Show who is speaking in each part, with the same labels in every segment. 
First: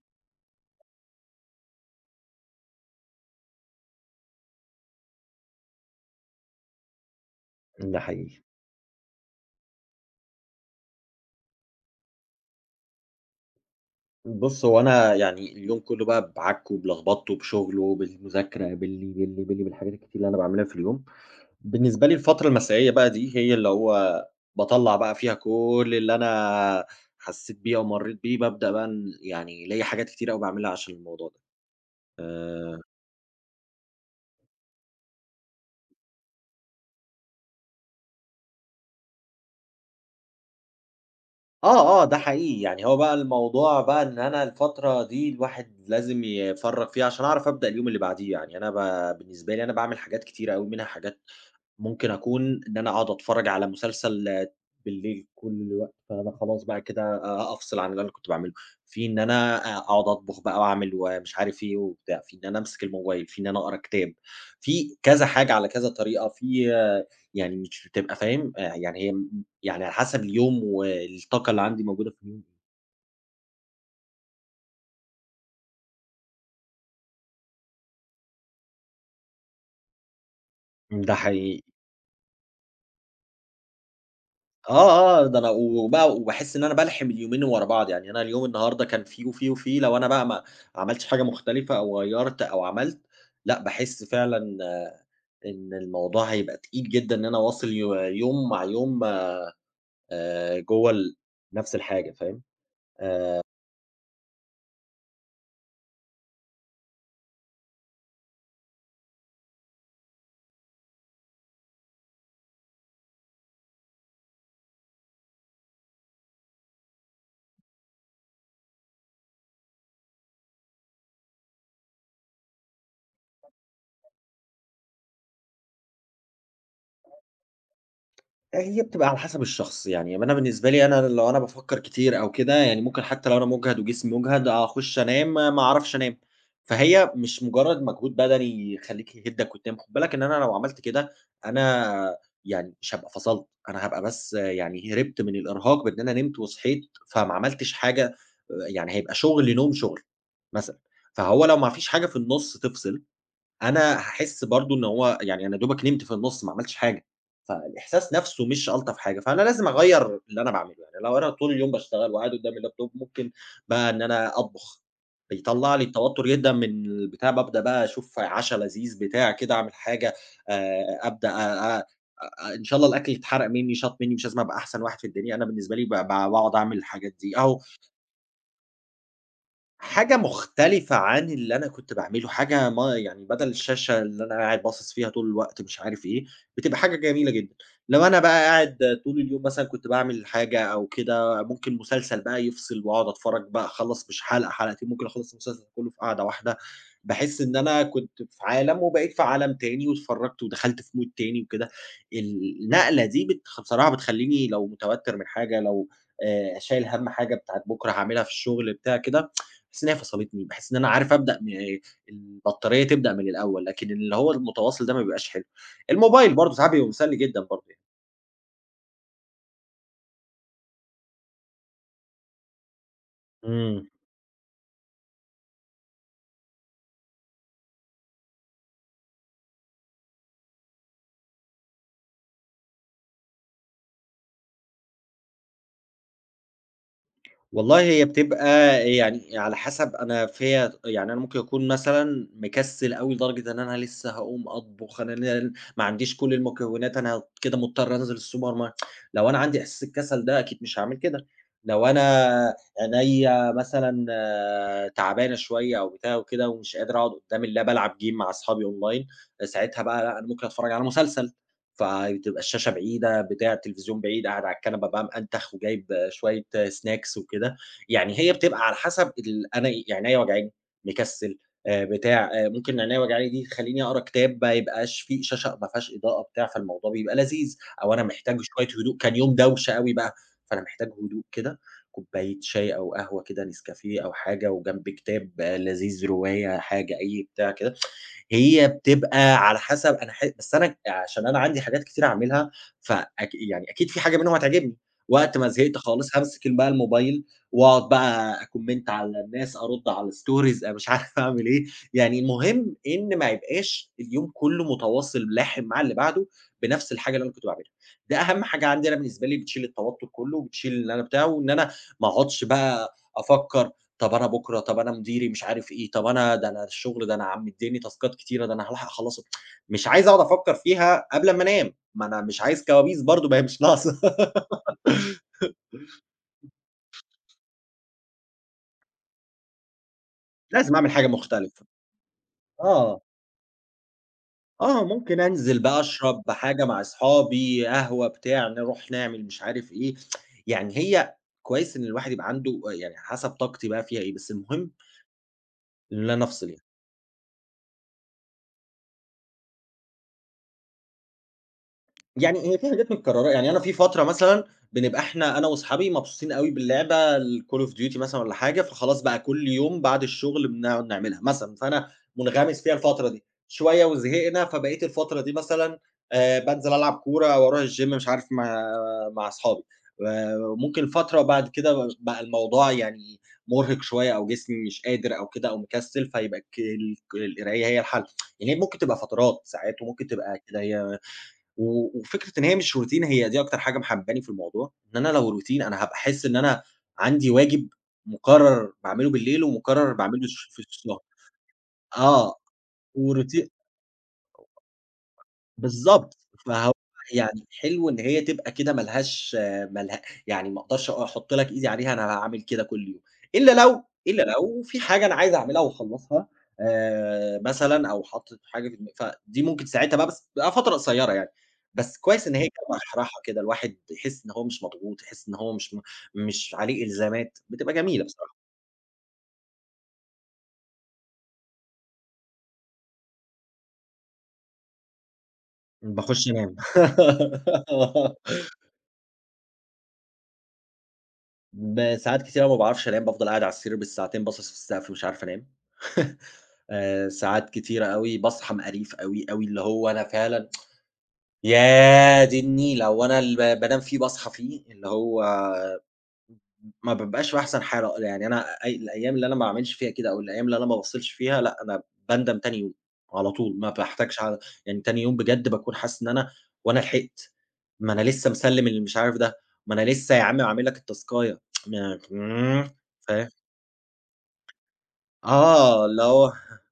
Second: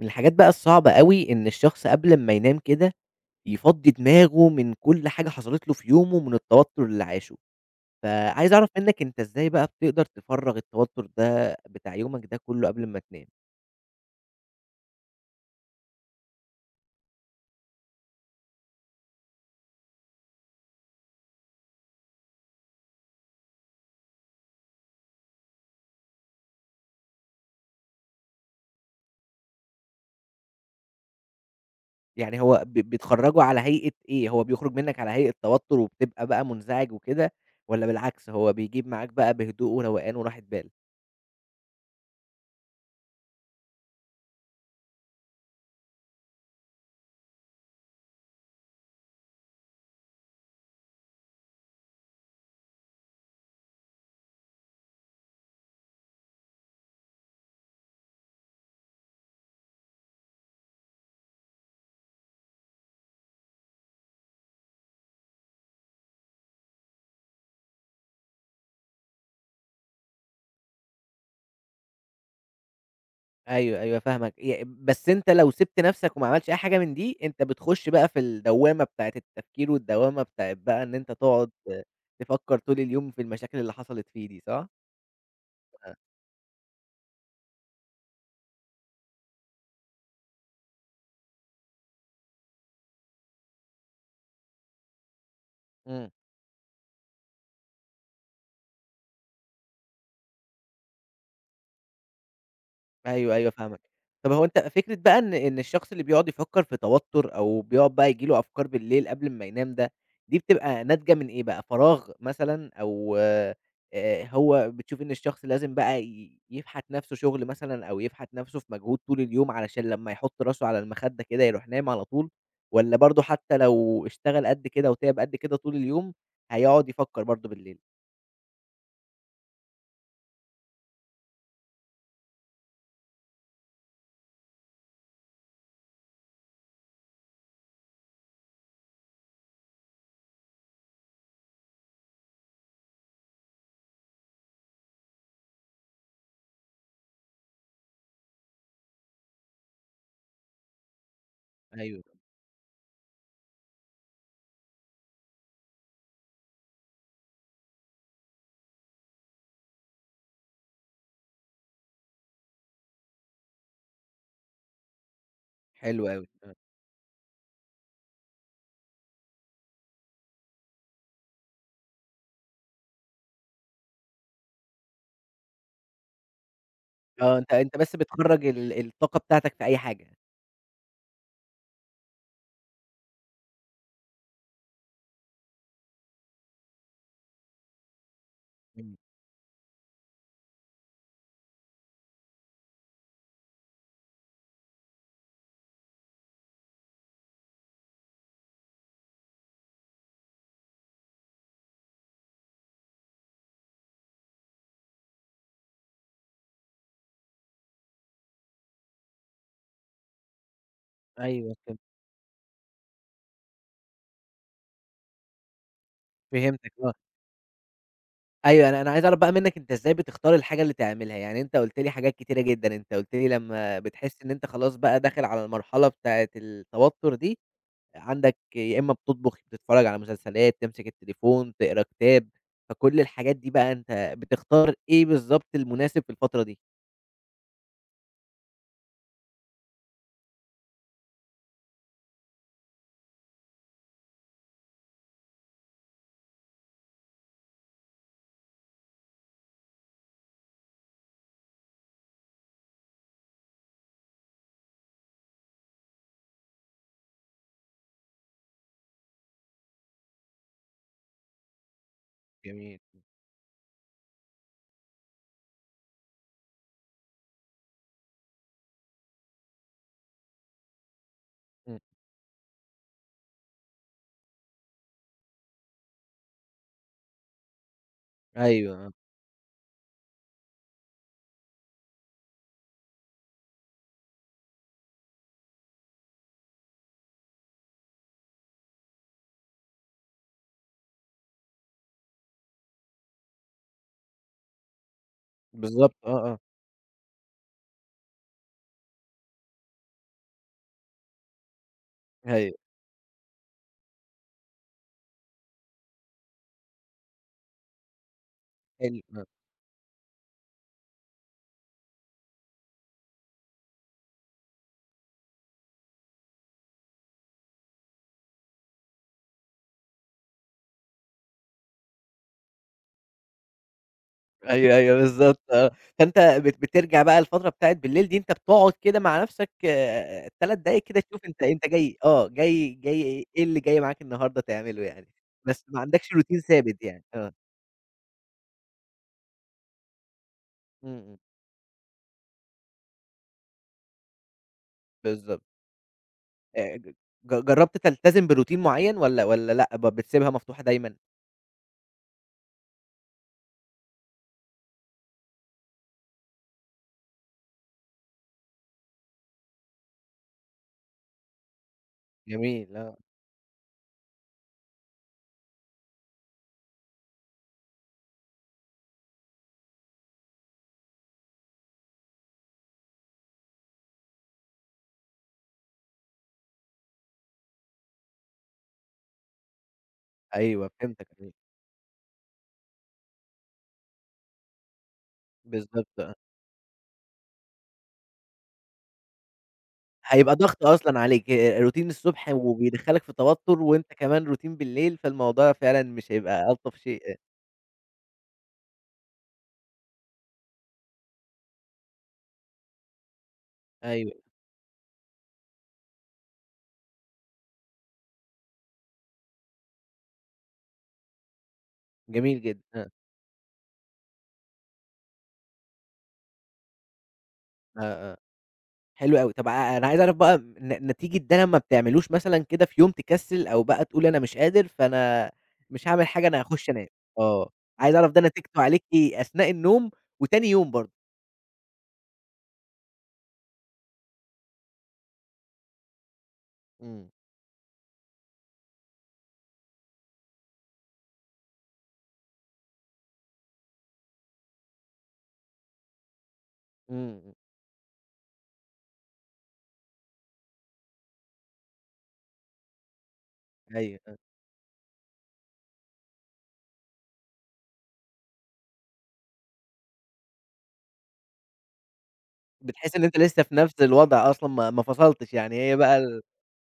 Speaker 1: من الحاجات بقى الصعبة أوي، إن الشخص قبل ما ينام كده يفضِّي دماغه من كل حاجة حصَلِت له في يومه، من التوتُّر اللي عاشه.
Speaker 2: ده حقيقي.
Speaker 1: فعايِز أعرَف مِنَّك، أنتَ إزاي بقى بتقدَر تفرّغ التوتُّر ده، بتاع يومَك ده كلّه، قبل ما تنام؟
Speaker 2: بُص، هو أنا يعني، اليوم كله بقى، بعكِه وبلخبِطه بشغّله وبالمذاكرة، باللي، باللي، باللي، بالحاجات الكتير اللي أنا باعملها في اليوم. بالنسبة لي الفترة المسائية بقى دي هي اللي هو باطلَّع بقى فيها كل اللي أنا حسِّيت بيه أو مرِّيت بيه. بابدأ بقى يعني، ليّا حاجات كتيرة أوي باعملها عشان الموضوع ده.
Speaker 1: يعني هو ب
Speaker 2: آآ
Speaker 1: بتخرجه على هيئة إيه؟ هو بيخرُج مِنَّك على هيئة توتُّر وبتبقى بقى منزعج وكده؟ والّا بالعكس هو بيجيب معاك بقى بهدوء وروقان وراحة بال؟
Speaker 2: آه آه، ده حقيقي. يعني هو بقى الموضوع بقى إن أنا الفترة دي الواحد لازِم يفرّغ فيها، عشان أعرف أبدأ اليوم اللي بعديه يعني. أنا ب بالنسبة لي، أنا باعمل حاجات كتيرة أوي، منها حاجات ممكن أكون إن أنا أقعُد أتفرَّج على مسلسل بالليل كل الوقت، فأنا خلاص بقى كده أ أفصل عن اللي أنا كنت باعمله. في إن أنا أ أقعُد أطبُخ بقى وأعمل ومش عارِف إيه وبتاع، في إن أنا أمسك الموبايل، في إن أنا أقرَأ كتاب، في كذا حاجة على كذا طريقة، في يعني مش بتبقى فاهم؟ يعني هي م يعني على حسَب اليوم والطاقة اللي عندي موجودة في اليوم.
Speaker 1: أيوه أيوه فاهمك، ي بس أنت لو سِبْت نَفْسك وما عملتش أي حاجة من دي أنت بتخش بقى في الدوّامة بتاعة التفكير والدوّامة بتاعة بقى إن أنت
Speaker 2: ده
Speaker 1: تقعد
Speaker 2: حقيقي.
Speaker 1: آآ، تفكَّر طول اليوم في المشاكل اللي حصلت فيه دي، صح؟
Speaker 2: آه، آه، ده أنا
Speaker 1: أ
Speaker 2: وبقى وباحس إن أنا بالْحِم اليومين ورا بعض، يعني أنا اليوم النهارده كان فيه وفيه وفيه، لو أنا بقى ما عملتش حاجة مختلفة أو غيَّرت أو عملت، لأ باحس فعلًا إن
Speaker 1: إمم.
Speaker 2: الموضوع هيبقى تقيل جدًا إن أنا أواصِل يو يوم مع يوم، آآ، جوه ال نَفس الحاجة، فاهم؟
Speaker 1: أيوه
Speaker 2: آآ.
Speaker 1: أيوه فاهمك، طَب هو أنت فكرة بقى إن إن الشخص اللي بيقعد يفكَّر في توتُّر أو بيقعد بقى ييجي له أفكار بالليل قبل امّا ينام ده، دي بتبقى ناتجة من إيه بقى؟ فراغ مثلًا أو آآ، هو بتشوف إن الشخص لازم بقى ي يفْحَت نَفْسه شُغل مثلًا أو يفْحَت نَفْسه في مجهود طول اليوم علشان لمّا يحُط راسه على المخدّة كده يروح نايم على طول، والّا برضو حتى لو اشتغل قدّ كده وتِعب قدّ كده طول اليوم هيقعد يفكَّر برضو بالليل؟
Speaker 2: هي بتبقى على حسب الشخص، يعني ما أنا بالنسبة لي أنا لو أنا بافكر كتير أو كده يعني مُمكن حتى لو أنا مُجْهد وجسمي مُجْهد أخش أنام ما أعرفش أنام، فهي مش مجرّد مجهود بدني يخلّيك يهدَّك وتنام، خُد بالك إن أنا لو عملت كده أنا يعني مش هابقى فَصَلت، أنا هابقى بس يعني هربت من الإرهاق بإن أنا نمت وصحيت، فما عملتش حاجة، يعني هيبقى شغل نوم شغل مثلًا، فهو لو ما فيش
Speaker 1: أيوه.
Speaker 2: حاجة في النُص تفْصِل أنا هاحس برضو إن هو يعني أنا يا دُوبَك نمت في النُص ما عملتش حاجة، فالإحساس نَفْسه مش ألطف حاجة، فأنا لازم أغيّر اللي أنا باعمله، يعني لو أنا طول اليوم باشتغل وقاعد قدام الlaptop مُمكن بقى إن أنا أطبخ، بيطلَّع لي
Speaker 1: حلو أوي،
Speaker 2: التوتر جدًا
Speaker 1: آه.
Speaker 2: من البتاع، بابدأ بقى أشوف عشا لذيذ بتاع كده أعمل حاجة، آآ، أبدأ آآ، آآ، إن شاء الله الأكْل يتحرق مني شاط مني مش لازم أبقى أحسن واحد في الدنيا، أنا بالنسبة لي ب ب باقعد أعمل الحاجات دي،
Speaker 1: آه، أنت
Speaker 2: أهو
Speaker 1: أنت بس بتخرَّج ال الطاقة بتاعتك في أي حاجة.
Speaker 2: حاجة مختلفة عن اللي أنا كنت باعمله، حاجة ما يعني بدل الشاشة اللي أنا قاعد باصِص فيها طول الوقت مش عارف إيه، بتبقى حاجة جميلة جدًا. لو أنا بقى
Speaker 1: إمم.
Speaker 2: قاعد طول اليوم مثلًا كنت باعمل حاجة أو كده، ممكن مسلسل بقى يفْصِل وأقعد أتفرج بقى أخلّص مش حلقة حلقتين، ممكن أخلّص المسلسل كلّه في قعدة واحدة، باحس إن أنا كنت في عالَم وبقيت في عالَم تاني واتفرجت ودخلت في mood تاني وكده، النقلة دي بتخ بصراحة بتخلّيني لو مُتَوتّر من حاجة، لو آآ، شايل هَم حاجة بتاعة بُكرة هاعملها في الشغل بتاع كده، باحس إنها فصلتني، باحس إن أنا عارف أبدأ من
Speaker 1: أيوه كده.
Speaker 2: البطارية تبدأ من الأول، لكن اللي هو المتواصل ده ما بيبقاش حلو، الموبايل برضو ساعات
Speaker 1: فهمتك
Speaker 2: بيبقى
Speaker 1: آه.
Speaker 2: مُسلّي جدًا برضو يعني.
Speaker 1: أيوه، أنا أنا عايِز أعرف بقى مِنَّك، أنتَ إزاي بتختار الحاجة اللي تعملها؟ يعني أنتَ قُلت لي حاجات كتيرة جدًا، أنتَ قُلت لي لمَّا
Speaker 2: إمم.
Speaker 1: بتحس إن أنتَ خلاص بقى داخل على المرحلة بتاعة التوتُّر دي، عندَك يا إمَّا بتطبُخ، يا بتتفرَّج على مسلسلات، تمسك التليفون، تقرَأ كتاب. فكل الحاجات دي بقى، أنتَ بتختار إيه بالضبط المناسِب في الفترة دي؟
Speaker 2: والله، هي بتبقى يعني على حسَب أنا فيَّا يعني، أنا ممكن أكون مثلًا مكسَل أوي، لدرجة إن أنا لسّه هاقوم أطبُخ، أنا لل ما عنديش كل المكونات، أنا كده مضطر أنزِل الsupermarket. لو أنا عندي إحساس الكسَل ده، أكيد مش هاعمل كده. لو أنا عينيّا مثلًا تعبانة شوية أو بتاع وكده، ومش قادِر أقعُد قُدَّام اللاب، ألعب game مع أصحابي online، فساعتها بقى، لا، أنا ممكن أتفرَّج على مسلسل. فتبقى الشاشة
Speaker 1: جميل.
Speaker 2: بعيدة، بتاع التليفزيون بعيد، قاعد على الكنبة بقى، مأنتخ، وجايِب شوية snacks وكده. يعني هي بتبقى على حسَب ال أنا يعني، عينيّا وجعاني، مكسَل،
Speaker 1: إمم.
Speaker 2: آآ بتاع. ممكن عينيّا وجعاني دي تخلِّيني أقرَأ كتاب، ما يبقاش فيه شاشة ما فيهاش إضاءة بتاع، فالموضوع بيبقى لذيذ. أو أنا محتاج شوية
Speaker 1: أيوه، آه.
Speaker 2: هدوء، كان يوم دوشة أوي بقى، فأنا محتاج هدوء كده. كوباية شاي أو قهوة كده، نسكافيه أو حاجة، وجنبِي كتاب لذيذ، رواية، حاجة أي بتاع كده. هي بتبقى على حسَب أنا ح بس أنا عشان أنا عندي حاجات كتيرة أعمَلها، فأك يعني أكيد في حاجة منهم هتعجبني. وقت ما زهقت
Speaker 1: بالضبط، آه
Speaker 2: خالِص،
Speaker 1: آه.
Speaker 2: هامسِك بقى الموبايل وأقعد بقى أcomment على الناس، أرُدّ على stories، مش عارِف أعمَل إيه. يعني
Speaker 1: أيوه.
Speaker 2: المهم إن ما يبقاش اليوم كله متواصل لاحِم مع اللي بعده، بنفس الحاجة اللي أنا كنت باعملها. ده أهَمّ حاجة عندي أنا،
Speaker 1: تاني آه.
Speaker 2: بالنسبة لي، بتشيل التوتُّر كله وبتشيل اللي أنا بتاع. وإن أنا ما أقعُدش بقى أفكر "طب أنا بُكرة، طب أنا مديري، مش عارِف إيه، طب أنا ده أنا الشغل، ده أنا عم مدِّيني تاسكات كتيرة، ده أنا هارُوح أخلَص" مش عايِز أقعد أفكر فيها قبل ما أنام. ما أنا مش عايِز كوابيس برضه، ما هي مش ناقِصة.
Speaker 1: أيوه أيوه، بالضبط، آه. فأنتَ بت بترجع بقى الفترة بتاعة بالليل دي، أنتَ بتقعد كده مع نفسَك، آآ، 3
Speaker 2: لازم
Speaker 1: دقايِق
Speaker 2: أعمل
Speaker 1: كده،
Speaker 2: حاجة
Speaker 1: تشوف أنتَ
Speaker 2: مختلفة.
Speaker 1: أنتَ جاي آه، جاي
Speaker 2: آه.
Speaker 1: جاي إيه اللي جاي معاك النهارده تعمله
Speaker 2: آه،
Speaker 1: يعني.
Speaker 2: ممكن أنزل
Speaker 1: بس ما
Speaker 2: بقى
Speaker 1: عندَكش
Speaker 2: أشرب
Speaker 1: routine
Speaker 2: حاجة مع
Speaker 1: ثابِت يعني؟ آه.
Speaker 2: أصحابي، قهوة بتاع، نرُوح نعمَل مش عارِف إيه. يعني
Speaker 1: إمم،
Speaker 2: هي
Speaker 1: إمم.
Speaker 2: كويِس إن الواحد يبقى عنده أ يعني حسب طاقتي بقى فيها إيه. بس المهم
Speaker 1: بالضبط.
Speaker 2: اللي أنا أفصل ي
Speaker 1: آآ، ج جرَّبت تلتزم بroutine معيَّن، والّا والّا لأ، ب بتسيبها مفتوحة دايمًا؟
Speaker 2: يعني هي فيه حاجات متكرّرة، يعني أنا فيه فترة مثلًا بنبقى إحنا أنا واصحابي مبسوطين أوي باللعبة الCall of Duty مثلًا والَّا حاجة، فخلاص بقى كُلّ يوم بعد الشغل بنقعد نعملها مثلًا، فأنا مُنغمِس فيها
Speaker 1: جميل، آه.
Speaker 2: الفترة دي، شوية وزهقنا، فبقيت الفترة دي مثلًا، آآ، بانزل ألعب كورة أو أروح الgym مش عارف مع مع اصحابي، آآ، ممكن فترة بعد كده بقى الموضوع يعني مُرهق شوية، أو جسمي مش قادر أو كده أو مكسِّل، فيبقى الك الك القراية هي الحل، يعني هي ممكن تبقى فترات ساعات وممكن تبقى
Speaker 1: أيوه،
Speaker 2: قراية
Speaker 1: فهمتك أكيد.
Speaker 2: و وفكرة إن هي مش routine هي دي أكتر حاجة محبباني في الموضوع، إن أنا لو routine أنا هابقى
Speaker 1: بالضبط، آه.
Speaker 2: أحس إن أنا عندي واجب مكرّر باعملُه بالليل ومكرّر باعملُه
Speaker 1: هيبقى
Speaker 2: [unintelligible] في
Speaker 1: ضغط أصلًا
Speaker 2: الصبح،
Speaker 1: عليك آآ، routine الصبح
Speaker 2: آه
Speaker 1: وبيدخّلك في
Speaker 2: وrouti
Speaker 1: توتر، وأنت كمان routine بالليل فالموضوع فعلًا مش
Speaker 2: بالضبط،
Speaker 1: هيبقى
Speaker 2: فهو
Speaker 1: ألطف شيء أ
Speaker 2: يعني حلو إن هي تبقى كده ما لهاش ما له يعني ما أقدرش أحط لك إيدي عليها أنا هاعمل كده كُلّ يوم، إلّا لو
Speaker 1: أيوه.
Speaker 2: إلّا لو في حاجة أنا عايز أعملها وأخلّصها آآ، مثلًا أو حاطط حاجة في دما فدي ممكن ساعتها بقى بس بيبقى فترة قصيرة يعني، بس كويس إن
Speaker 1: جميل
Speaker 2: هي
Speaker 1: جدًا،
Speaker 2: كانت
Speaker 1: آه.
Speaker 2: مرحرحة كده، الواحد يحس إن هو مش مضغوط، يحس إن هو مش مش عليه الزامات بتبقى جميلة
Speaker 1: آه، آه،
Speaker 2: بصراحة.
Speaker 1: حلو أوي، طَب ع أنا عايز أعرف بقى ن نتيجة ده لمّا ما بتعملوش مثلًا كده في يوم تكسِّل، أو بقى تقول أنا مش قادر، فأنا مش
Speaker 2: امم،
Speaker 1: هاعمل حاجة
Speaker 2: باخُشّ
Speaker 1: أنا
Speaker 2: أنام.
Speaker 1: هاخُشّ أنام، آه عايز أعرف ده نتيجتُه عليك إيه؟ أثناء النوم وتاني يوم برضه؟
Speaker 2: ب ساعات كتيرة أوي ما باعرفش أنام، بافضل قاعد على السرير بالساعتين باصِص في السقف مش عارف أنام.
Speaker 1: إمم.
Speaker 2: آآ، ساعات كتيرة أوي باصحى مقريف أوي، أوي، اللي هو أنا فعلًا يادي النيلة هو أنا اللي ب بانام فيه باصحى فيه، اللي هو ما
Speaker 1: إمم،
Speaker 2: بابقاش
Speaker 1: إمم.
Speaker 2: في أحسن حالة. يعني أنا أي الأيام اللي أنا ما أعملش فيها كده أو الأيام اللي أنا ما بافصلش فيها، لأ أنا باندم تاني يوم، على طول ما
Speaker 1: أيوه
Speaker 2: باحتاجش
Speaker 1: ف
Speaker 2: [unintelligible] يعني تاني يوم بجد باكون حاسس إن أنا هو أنا لحقت. ما أنا لسه مسلم المش عارف ده. ما أنا لسه يا عم عامل لك التاسكاية
Speaker 1: بتحس إن أنت
Speaker 2: فاهم؟
Speaker 1: لسه في نفس الوضع أصلًا ما ما فصلتش، يعني هي
Speaker 2: آه،
Speaker 1: بقى
Speaker 2: اللي
Speaker 1: ال
Speaker 2: هو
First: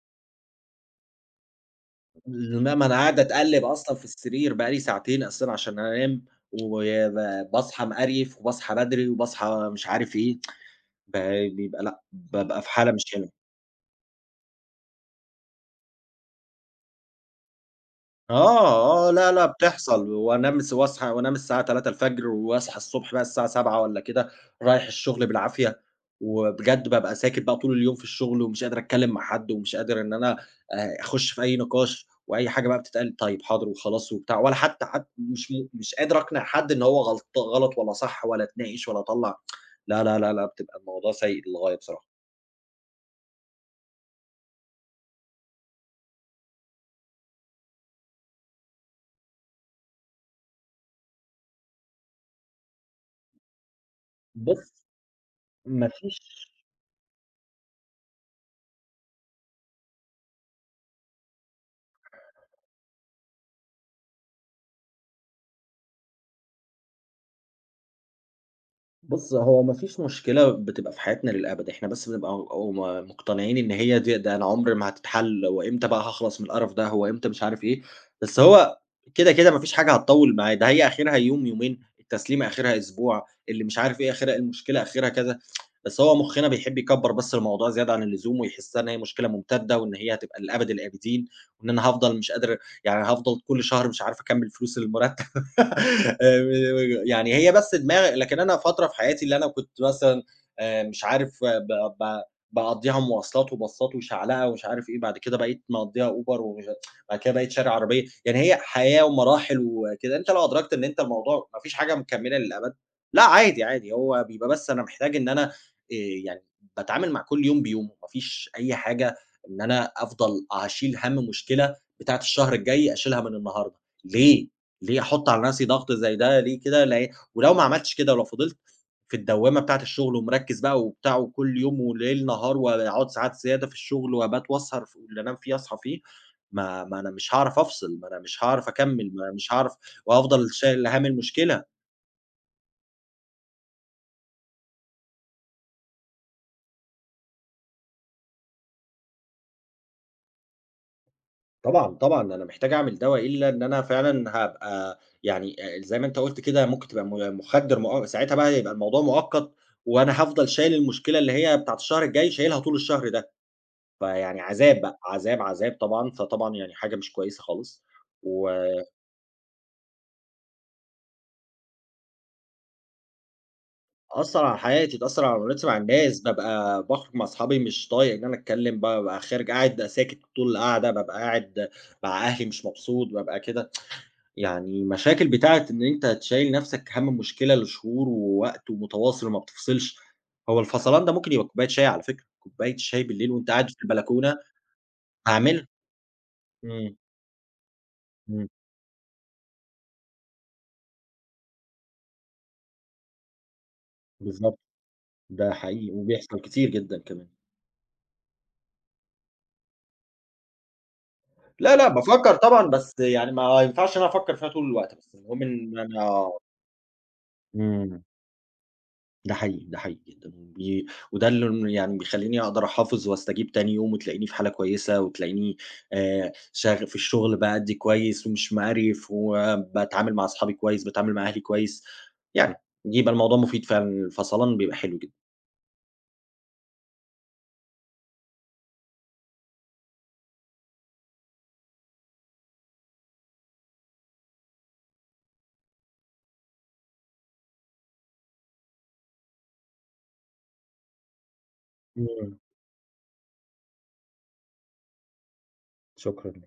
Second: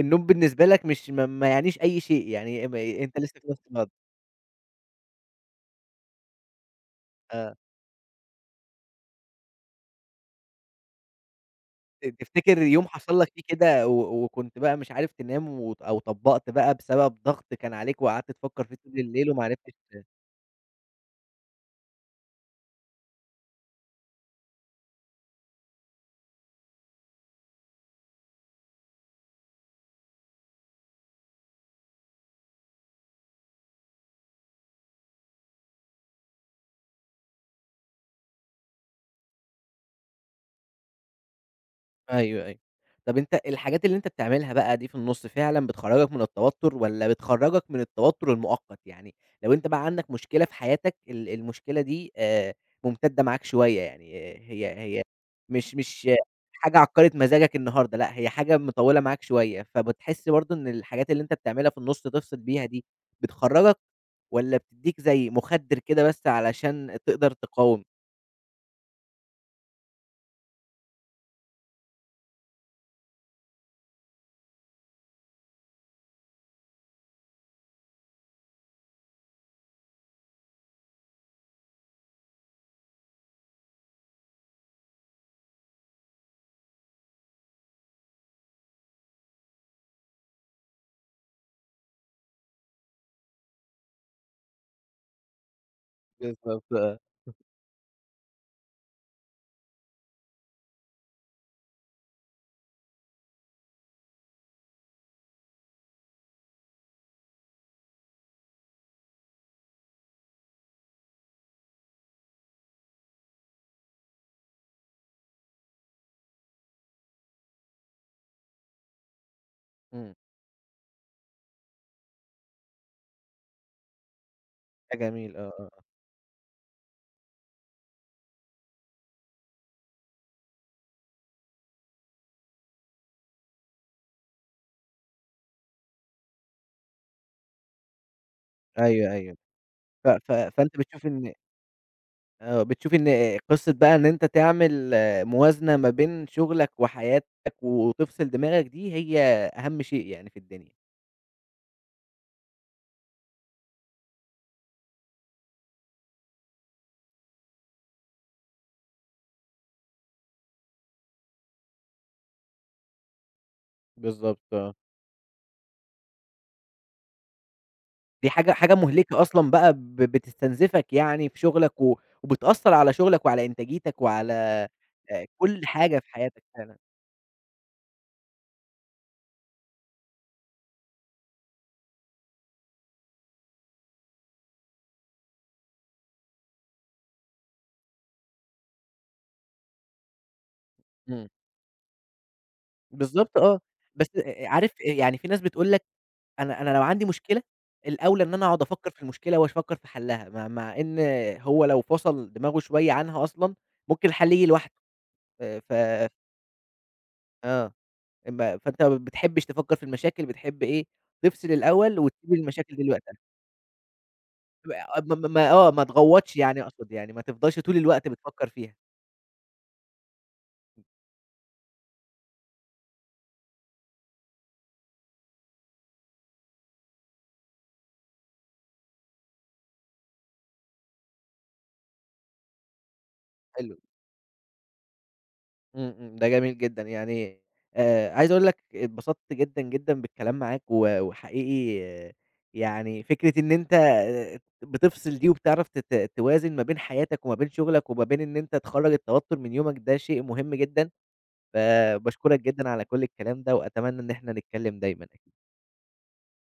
Speaker 1: النوم بالنسبة لك مش م ما يعنيش أي شيء، يعني إم
Speaker 2: ما ما أنا
Speaker 1: أنت
Speaker 2: قاعد
Speaker 1: لسه في نفس
Speaker 2: أتقلّب
Speaker 1: الوضع.
Speaker 2: أصلًا في السرير بقى لي ساعتين أصلًا عشان أنام. وب
Speaker 1: آه.
Speaker 2: باصحى مقريف وباصحى بدري وباصحى مش عارف إيه. بيبقى لأ،
Speaker 1: ت
Speaker 2: بابقى
Speaker 1: تفتكر
Speaker 2: في
Speaker 1: يوم
Speaker 2: حالة مش
Speaker 1: حصل
Speaker 2: حلوة.
Speaker 1: لك فيه كده، و وكنت بقى مش عارف تنام، و أو طبقت بقى بسبب ضغط كان عليك وقعدت تفكر فيه طول
Speaker 2: آه، آه،
Speaker 1: الليل
Speaker 2: لأ، لأ
Speaker 1: ومعرفتش ت
Speaker 2: بتحصل. وأنام وأصحى وأنام الساعة 03:00 وأصحى الصبح بقى الساعة 07:00 والَّا كده رايح الشغل بالعافية. وبجد بابقى ساكت بقى طول اليوم في الشغل ومش قادر أتكلم مع حد ومش قادر إن أنا أ أخش في أي نقاش وأي حاجة بقى بتتقال طيب حاضر وخلاص وبتاع، ولا حتى حت مش مش قادر أقنع حد إن هو غلط غلط والَّا صح والَّا أتناقش والَّا أطلّع لأ، لأ، لأ، لأ، بتبقى الموضوع سيء للغاية بصراحة.
Speaker 1: أيوه، أيوه. طَب أنت الحاجات اللي أنت بتعملها بقى دي في النُص فعلًا بتخرجك من التوتر، والَّا بتخرجك من التوتر المؤقت؟ يعني لو أنت بقى عندك مشكلة في حياتك ال المشكلة دي آآ، مُمتدة معاك شوية يعني، هي
Speaker 2: بُص
Speaker 1: هي مش
Speaker 2: ما
Speaker 1: مش
Speaker 2: فيش
Speaker 1: حاجة عكرِت مزاجك النهارده لأ، هي حاجة مطولة معاك شوية، فبتحس برضه إن الحاجات اللي أنت بتعملها في النُص تفصل بيها دي بتخرّجك؟ والَّا بتديك زي مُخدر كده بس علشان تقدر تقاوم؟
Speaker 2: بُصّ، هو ما فيش مشكلة بتبقى في حياتنا للأبد، إحنا بس بنبقى أو م مقتنعين إن هي دي ده أنا عمري ما هتتحل، هو امتى بقى هاخلَص من القرف ده؟ هو امتى مش عارف إيه؟ بس هو كده، كده، ما فيش حاجة هتطوِّل معاه، ده هي آخرها يوم يومين، التسليمة آخرها أسبوع، اللي مش عارف إيه آخرها المشكلة آخرها كذا. بس هو مخنا بيحب يكبّر بس الموضوع زيادة عن اللزوم ويحسها إن هي مشكلة ممتدة وإن هي هتبقى لأبد الآبدين، وإن أنا هافضَل مش قادر يعني هافضَل كُلّ شهر مش عارف أكمِّل فلوس المرتب. آآ،
Speaker 1: بالضبط آه.
Speaker 2: [unintelligible] يعني هي بس دماغ لكن أنا فترة في حياتي اللي أنا كنت مثلًا آآ، مش عارف ب ب باقضّيها مواصلات وباصات وشعلقة ومش عارف إيه، بعد كده بقيت مقضّيها Uber و [unintelligible] بعد كده بقيت شاري عربية. يعني هي حياة ومراحل وكده، أنت لو أدركت إن أنت الموضوع ما فيش حاجة مكملة للأبد، لأ عادي عادي هو بيبقى بس أنا محتاج إن أنا آآ يعني باتعامل مع كُلّ يوم بيومه، ما فيش أي حاجة إن أنا
Speaker 1: إمم.
Speaker 2: أفضَل أشيل هَم مشكلة بتاعة الشهر الجاي أشيلها من النهارده، ليه،
Speaker 1: ده
Speaker 2: ليه أحط
Speaker 1: جميل، آه،
Speaker 2: على
Speaker 1: آه،
Speaker 2: نَفْسي
Speaker 1: آه.
Speaker 2: ضغط زي ده؟ ليه كده ل ولو ما عملتش كده، ولو فضِلت في الدوامة بتاعة الشغل ومركِّز بقى وبتاع كُلّ يوم وليل نهار واقعد ساعات زيادة في الشغل وأبات واسهر ف اللي أنام فيه أصحى فيه، ما ما أنا مش هاعرَف أفصِل، ما أنا مش هاعرَف
Speaker 1: أيوه
Speaker 2: أكمّل، ما
Speaker 1: أيوه.
Speaker 2: مش هاعرَف
Speaker 1: ف ف
Speaker 2: وهافضَل
Speaker 1: فأنت
Speaker 2: شايل هَم
Speaker 1: بتشوف إن
Speaker 2: المشكلة.
Speaker 1: آآ بتشوف إن قصّة بقى إن أنت تعمل موازنة ما بين شغلك وحياتك، وتفصل دماغك دي، هي أهم شيء يعني في الدنيا.
Speaker 2: طبعًا، طبعًا، أنا محتاج أعمل ده وإلا إن أنا فعلًا هابقى يعني آآ، زي ما أنت قُلت كده، ممكن تبقى م مُخدِّر مؤ ساعتها بقى هيبقى الموضوع مؤقّت، وأنا هافضل شايل المشكلة اللي هي بتاعة الشهر الجاي شايلها طول الشهر ده، فيعني
Speaker 1: بالضبط آه.
Speaker 2: عذاب بقى، عذاب، عذاب طبعًا، فطبعًا يعني حاجة مش كويسة خالص،
Speaker 1: دي
Speaker 2: و
Speaker 1: حاجة حاجة مهلكة أصلًا بقى ب بتستنزفك يعني في شغلك، و وبتأثّر على شغلك وعلى إنتاجيتك وعلى
Speaker 2: تأثّر على حياتي،
Speaker 1: آآ
Speaker 2: تأثّر على
Speaker 1: كلّ
Speaker 2: معاملاتي مع
Speaker 1: حاجة في
Speaker 2: الناس،
Speaker 1: حياتك فعلًا.
Speaker 2: بابقى باخرج مع اصحابي مش طايق إن أنا أتكلّم، بابقى خارج قاعد بابقى ساكت طول القعدة، بابقى قاعد مع أهلي مش مبسوط، بابقى كده، يعني مشاكل بتاعة إن أنت تشيّل نفْسك هَم مشكلة لشهور ووقت ومتواصل وما بتفصلش، هو الفصلان ده
Speaker 1: إمم.
Speaker 2: ممكن يبقى بكوبّاية شاي على فكرة، كوبّاية شاي بالليل
Speaker 1: بالضبط
Speaker 2: وأنت
Speaker 1: آه،
Speaker 2: قاعد في
Speaker 1: بس
Speaker 2: البلكونة،
Speaker 1: أ أ عارف إيه، يعني فيه ناس
Speaker 2: هاعملها.
Speaker 1: بتقول لك، أنا أنا لو
Speaker 2: إمم.
Speaker 1: عندي مشكلة، الأوْلى إن أنا
Speaker 2: إمم.
Speaker 1: أقعد أفكّر في المشكلة واش فكّر في حلّها، م مع إن هو لو فصل دماغه شوية عنها أصلًا، ممكن الحل ييجي
Speaker 2: بالضبط،
Speaker 1: لوحده،
Speaker 2: ده
Speaker 1: آآ ف
Speaker 2: حقيقي، وبيحصل كتير جدًا كمان.
Speaker 1: آه، إم فأنت ما بتحبش تفكّر في المشاكل، بتحب إيه؟ تفصل
Speaker 2: لا، لأ،
Speaker 1: الأول وتسيب
Speaker 2: بافكّر طبعًا،
Speaker 1: المشاكل دي
Speaker 2: بس
Speaker 1: لوقتها.
Speaker 2: يعني ما ينفعش إن أنا أفكّر فيها طول الوقت
Speaker 1: اع م
Speaker 2: بس،
Speaker 1: م م
Speaker 2: المهم
Speaker 1: آه
Speaker 2: إن
Speaker 1: ما
Speaker 2: أنا
Speaker 1: تغوّطش يعني أقصد يعني، ما تفضلش طول
Speaker 2: امم.
Speaker 1: الوقت بتفكّر فيها.
Speaker 2: ده حقيقي، ده حقيقي جدًا، بي وده اللي ن يعني بيخلّيني أقدر أحافظ واستجيب تاني يوم وتلاقيني في حالة كويسة، وتلاقيني آآ، شغ في الشغل بأدّي كويس ومش مقريف، وباتعامل مع اصحابي كويس، باتعامل مع أهلي كويس، يعني يبقي الموضوع مفيد
Speaker 1: حلو.
Speaker 2: فعلًا، الفصلان بيبقى حلو جدًا.
Speaker 1: امم، امم، ده جميل جدًا يعني، آآ عايز أقول لك اتبسطت جدًا، جدًا بالكلام معاك، و وحقيقي يعني فكرة إن أنت آآ بتفصل دي وبتعرف ت ت توازن ما بين حياتك وما بين شغلك وما بين إن أنت تخرّج التوتر من يومك ده شيء مهم جدًا،
Speaker 2: امم.
Speaker 1: فـباشكرك جدًا على كلّ الكلام ده، وأتمنى إن إحنا نتكلّم دايمًا.
Speaker 2: شكرًا.